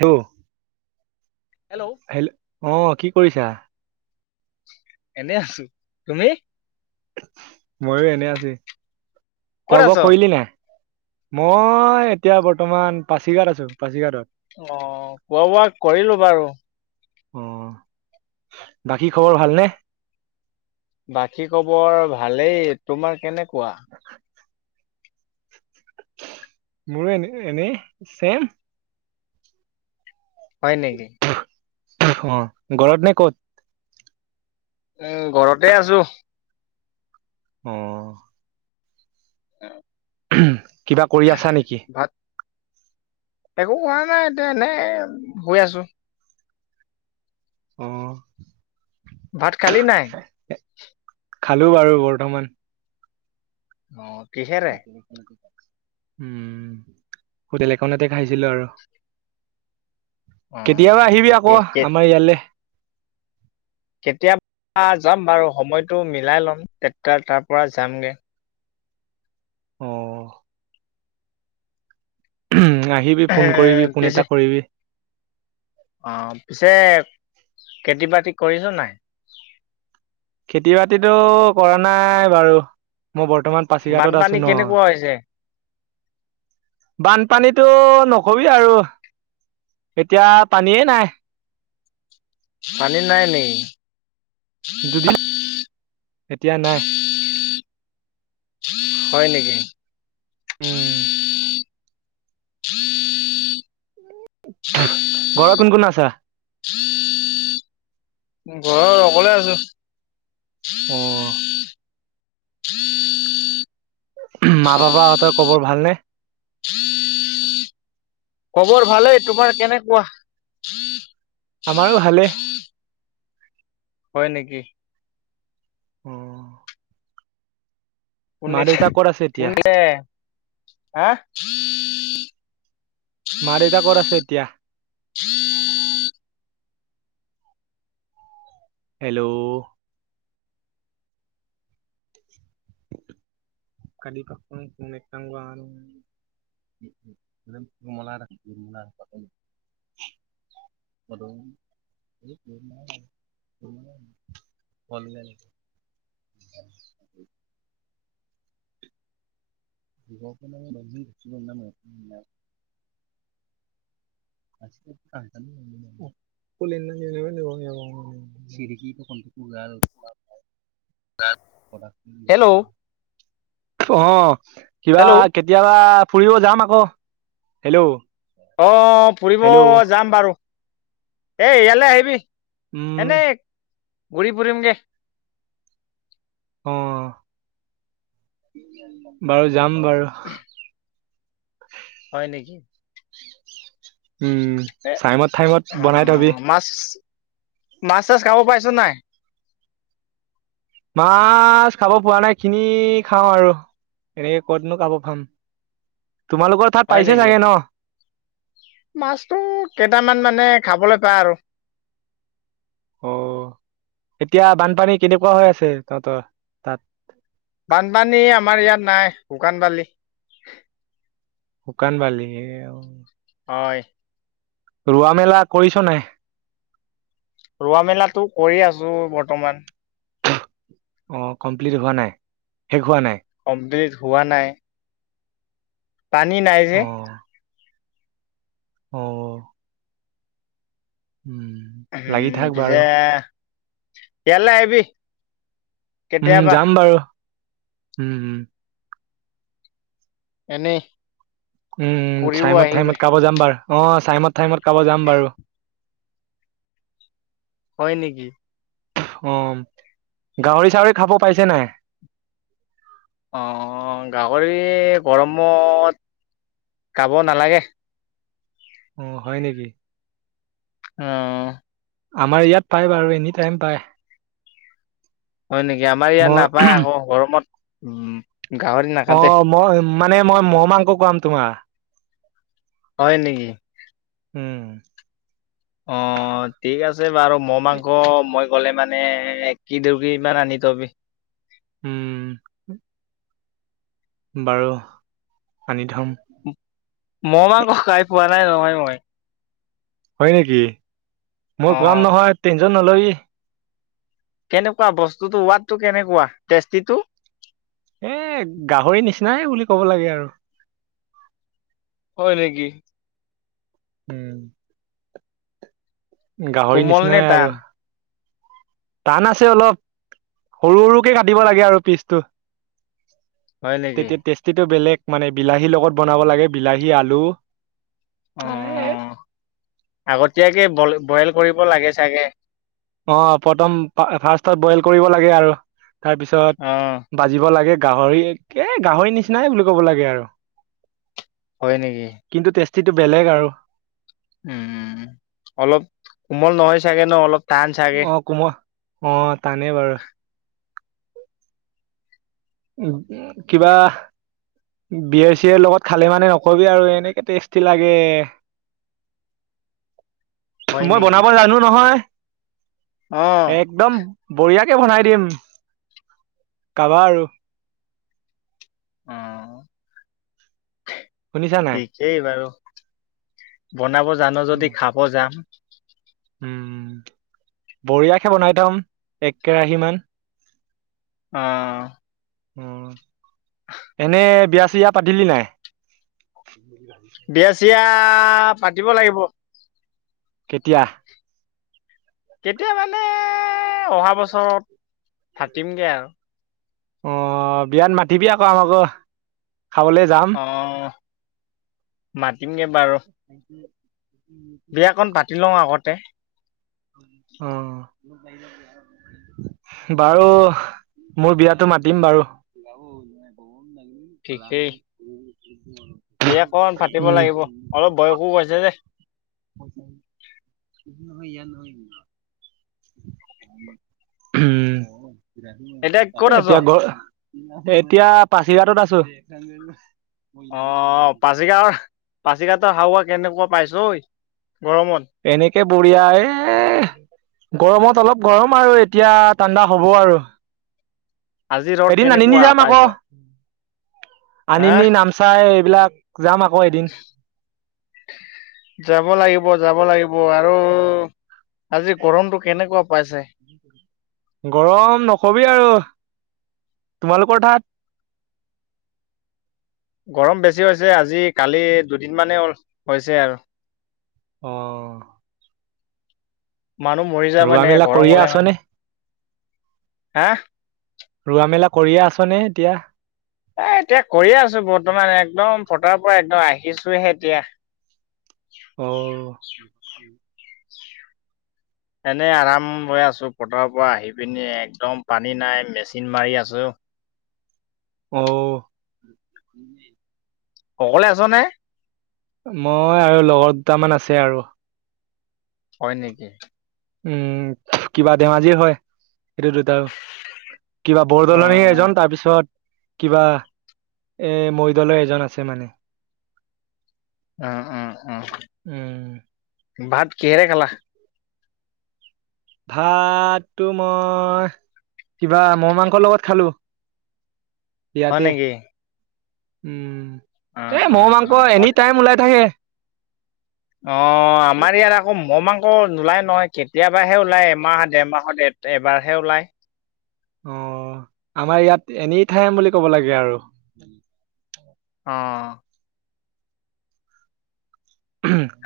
Hello hello হেল অ' কি কৰিছা? এনেই আছো। তুমি? ময়ো এনে আছি। ক'ত খোৱা আছ? বোৱা কৰিলি নাই? মই এতিয়া বৰ্তমান পাছিঘাট আছো পাছিঘাটত। অ', খোৱা বোৱা কৰিলো বাৰু। অ' বাকী খবৰ ভালনে? বাকী খবৰ ভালেই। তোমাৰ কেনেকুৱা? মোৰো এনে এনেই চেম। হয় নেকি? অ' ঘৰত নে ক'ত? উম, ঘৰতে আছো। অ'। অ [unintelligible] কিবা কৰি আছা নেকি? ভাত একো কৰা নাই, এতিয়া এনেই শুই আছো। অ'। ভাত খালি নাই? খালো বাৰু বৰ্তমান। অ'। কিহেৰে উম, হোটেল এখনতে খাইছিলো আৰু। অ কেতিয়াবা আহিবি আকৌ ঠিকেই কে- আমাৰ ইয়ালে। কেতিয়াবা যাম বাৰু, সময়টো মিলাই ল'ম তেতিয়া তাৰ পৰা যামগে। অ'। আহি পিছে অ' পিছে খেতি বাতি কৰিছ' নাই? খেতি বাতিটো কৰা নাই বাৰু। মই বৰ্তমান পাছিঘাটত বানপানী আছো ন'। কেনেকুৱা হৈছে বানপানীতো নকবি আৰু। এতিয়া পানীয়েই নাই। পানী নাই নি? দুদিন, এতিয়া নাই। হয় নেকি? উম। ঘৰত কোন কোন আছা? ঘৰত অকলে আছো। অ'। মা বাবাহঁতৰ কবৰ ভালনে? খবৰ ভালেই। তোমাৰ কেনেকুৱা? আমাৰো ভালে। হয় নেকি? অ'। মা কোনে, দেউতা ক'ত আছে এতিয়া কোনে হে? মাৰ দেউতা ক'ত আছে এতিয়া? [inaudible] হেল্ল'। কালি পাক একদাম গৈ আৰু [unintelligible] হেল্ল'। [unintelligible] [inaudible] [unintelligible] আজিক কাল [unintelligible] কলে নে চিৰিক আৰু উলাল দাত অ' কিবা হেল্ল' খেত কেতিয়াবা ফুৰিব যাম আকৌ, হেল্ল'। অ' ফুৰিব হেল্ল' যাম বাৰু। এই ইয়ালে আহিবি। উম এনেই ঘূৰি ফুৰিমগে। অ' বাৰু যাম বাৰু। হয় নেকি? উম। এ, চাইমত ঠাইমত বনাই থবি মাছ, মাছ চাছ খাব পাইছ নাই? মাছ খাব পোৱা নাই, কিনি খাওঁ আৰু। এনেকে কতনো খাব পাম। তোমালোকৰ তাত পাইছে চাগে ন'? মাছটো কেইটামান মানে খাবলৈ পাই আৰু। অ' এতিয়া বানপানী কেনেকুৱা হৈ আছে তহঁতৰ? তাত বানপানী আমাৰ ইয়াত নাই, শুকান বালি। শুকান বালি, এই আৰু। হয়। ৰোৱা মেলা কৰিছ নাই? ৰোৱা মেলাতো কৰি আছো বৰ্তমান। অ' কমপ্লিট হোৱা নাই, শেষ হোৱা নাই। কমপ্লিট হোৱা নাই। পানী নাই যে। অ অ'। উম। লাগি উম থাক পিছে বাৰু ইয়ালে আহিবি উম কেতিয়াবা যাম বাৰু, উম। এনেই। উম ফুৰিব চাইমত আহিবি ঠাইমত কাব যাম বাৰ অ' চাইমত ঠাইমত কাব যাম বাৰু। হয় নেকি? অ' গাহৰি চাহৰি খাব পাইছে নাই? অ' গাহৰি গৰমত খাব নালাগে। অ' হয় নেকি? অ'। আমাৰ ইয়াত পায় বাৰু এনি টাইম পায়। হয় নেকি আমাৰ ইয়াত মই নাপায় আকৌ ঘৰমত উম গাহৰি নাকাটে অ' মই মানে মই মহ মাংস খোৱাম তোমাক হয় নেকি? উম। অ' ঠিক আছে বাৰু মহ ই- মাংস মই গ'লে মানে মানে কি [unintelligible] কি ইমান আনি তবি। উম। বাৰু আনি থম। মহ মাংস খাই পোৱা নাই নহয় মই। হয় নেকি মই অ খোৱাম নহয় টেনচন নলবি। কেনেকুৱা বস্তুটো সোৱাদটো কেনেকুৱা টেষ্টিটো? এ গাহৰি নিচিনাই বুলি ক'ব লাগে আৰু। হয় নেকি? উম। গাহৰি কোমল নিচিনাই নে আৰু। টান টান আছে অলপ সৰু সৰুকে কাটিব লাগে আৰু পিচটো। হয় নেকি তেতিয়া টেষ্টিটো বেলেগ মানে বিলাহীৰ লগত বনাব লাগে, বিলাহী আলু। এ অ' আগতীয়াকে বই বইল কৰিব লাগে চাগে। অ' প্ৰথম ফাৰ্ষ্টত বইল কৰিব লাগে আৰু তাৰ অ', পিছত বাজিব লাগে গাহৰি একে গাহৰি নিচিনাই বুলি ক'ব লাগে আৰু। হয় নেকি? কিন্তু টেষ্টিটো বেলেগ আৰু। উম অলপ কোমল নহয় চাগে ন, অলপ টান চাগে। [unintelligible] অ' টানেই বাৰু। [inaudible] উ কিবা? বিএৰ চিএৰ লগত খালে মানে নকবি আৰু এনেকে টেষ্টি লাগে। হয় মই নেকি? বনাব জানো নহয়। অ'। একদম বঢ়িয়াকে বনাই দিম, খাবা আৰু। [unintelligible] শুনিছা নাই? [unintelligible] বাৰু বনাব জানো যদি খাব যাম। উম বৰিয়া কে বনাই থম এক কেৰাহি মান। অ'। উম, এনে বিয়া চিয়া পাতিলি নাই? বিয়া চিয়া পাতিব লাগিব। কেতিয়া? কেতিয়া মানে অহা বছৰত ফাটিমগে আৰু। অ', বিয়াত মাতিবি আকৌ আমাকো, খাবলৈ যাম। অ', মাতিমগে বাৰু। [inaudible] বিয়াকণ পাতি লওঁ আগতে। অ', বাৰু মোৰ বিয়াতটো মাতিম বাৰু। [inaudible] বিয়াকন ফাটিব উম লাগিব অলপ বয়সো হৈছে যে। [inaudible] উম, এতিয়া ক'ত আছ? এতিয়া গ এতিয়া পাছিঘাটত আছোঁ। অ', পাছিগা পাছিঘাটৰ হাৱা কেনেকুৱা পাইছ ঐ গৰমত? এনেকে বঢ়িয়া এ গৰমত অলপ গৰম আৰু এতিয়া ঠাণ্ডা হ'ব আৰু। আজি ৰদ এদিন নানিনি কেনেকুৱা যাম আকৌ পাইছ'? হা আনিনি, নামচাই এইবিলাক যাম আকৌ এদিন। যাব লাগিব, যাব লাগিব আৰু আজি গৰমটো কেনেকুৱা পাইছে? গৰম নকবি আৰু তোমালোকৰ ঠাত? গৰম বেছি হৈছে আজি কালি দুদিন মানে হল হৈছে আৰু। অ', মানুহ মৰি যাব ৰোৱা এনেকে মেলা গৰম কৰিয়ে হলে আছনে মানে। হাঁ? ৰুৱা মেলা কৰিয়ে আছনে এতিয়া? এ এতিয়া কৰি আছো বৰ্তমান একদম ফটাৰ পৰা একদম আহিছোহে এতিয়া। অ', [inaudible] [inaudible] এনেই আৰাম লৈ আছোঁ পথাৰৰ পৰা আহি পিনি একদম পানী নাই মেচিন মাৰি আছোঁ। অ', [inaudible] অকলে আছ নে? মই আৰু লগৰ দুটামান আছে আৰু। হয় নেকি? উম, কিবা ধেমাজিৰ হয় এইটো দুটাও। কিবা অ' বৰদলনি এজন তাৰপিছত কিবা এ মৰিদলে এজন আছে মানে। অ', অ', অ', উম ভাত কিহেৰে খালা? ভাততো মই কিবা মৌ মাংসৰ লগত খালোঁ। [inaudible] হয় ইয়াতে নেকি? উম, উম, এ মৌ উম, মাংস উম, এনি অ', টাইম ওলাই থাকে। অ', আমাৰ ইয়াত আকৌ ম মাংস নোলাই নহয় কেতিয়াবাহে ওলাই এমাহ দেৰমাহৰ এবাৰহে ওলায়। অ', আমাৰ ইয়াত এনি ঠাইম বুলি ক'ব লাগে আৰু। অ',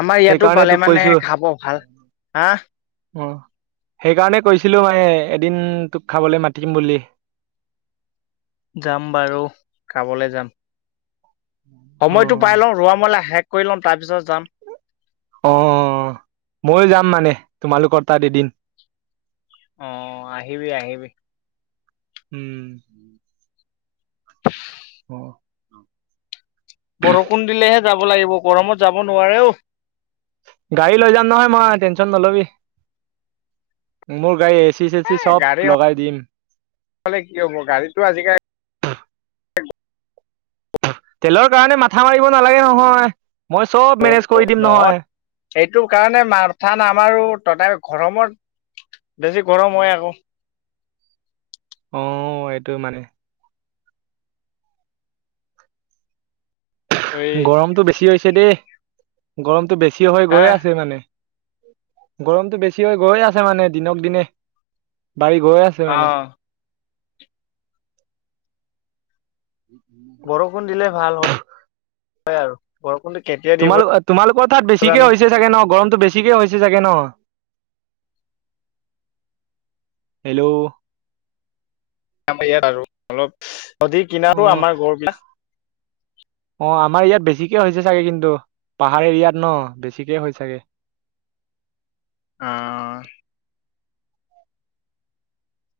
আমাৰ ইয়াতো সেইকাৰণে পালে তোক মানে কৈছো খাব ভাল, হাঁ? অ', সেইকাৰণে কৈছিলোঁ মানে এদিন তোক খাবলৈ মাতিম বুলি। যাম বাৰু কামলৈ যাম। অ সময়টো পাই লওঁ ৰোৱা মেলা শেষ কৰি ল'ম তাৰপিছত যাম। অ', ময়ো যাম মানে তোমালোকৰ তাত এদিন। অ', আহিবি আহিবি। উম। অ'। বৰষুণ দিলেহে যাব লাগিব গৰমত যাব নোৱাৰেও। গাড়ী লৈ যাম নহয় মই টেনচন নলবি মোৰ গাড়ী এচি চেচি এ চব গাড়ী লগাই দিম। কি হ'ব গাড়ীতো আজিকালি তেলৰ কাৰণে মাথা মাৰিব নালাগে নহয় মই চব মেনেজ কৰি দিম নহয়। এইটো কাৰণে মাথা নামাৰো তথাপি গৰমত বেছি গৰম হয় আকৌ। অ', এইটো মানে। এই গৰমটো বেছি হৈছে দেই। গৰমটো বেছি হৈ হা গৈ আছে মানে। গৰমটো বেছি হৈ গৈ আছে মানে দিনক দিনে বাঢ়ি গৈ আছে। মানে অ'। বৰষুণ দিলে ভাল হয়। হয় আৰু। বৰষুণটো কেতিয়া তোমালোক তোমালোকৰ তাত বেছিকে জানো হৈছে ছাগে ন গৰমটো বেছি বেছিকে হৈছে চাগে ন? হেল্ল' আমাৰ ইয়াত আৰু অলপ নদীৰ অ কিনাৰো আমাৰ ঘৰবিলাক। অ', আমাৰ ইয়াত বেছিকে হৈছে চাগে কিন্তু। পাহাৰ এৰিয়াত ন বেছিকে হয় ছাগে। অ'।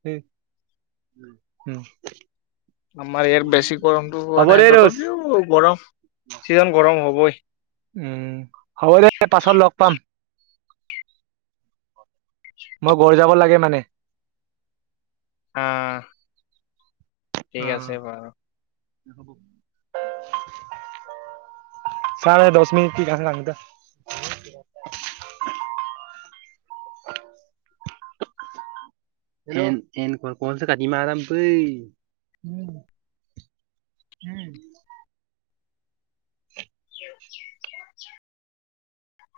উম, উম। আমাৰ ইয়াত বেছি গৰমটো হ'ব হোৱা নাই। দে ৰোজ, তথাপিও গৰম, চিজন গৰম হ'বই। উম, হ'ব দে পাছত লগ পাম। মই ঘৰ যাব লাগে মানে। অ'। আছে অ'। বাৰু চা দহ মিনিট কি [unintelligible] [inaudible] হেল্ল'। উম। [inaudible]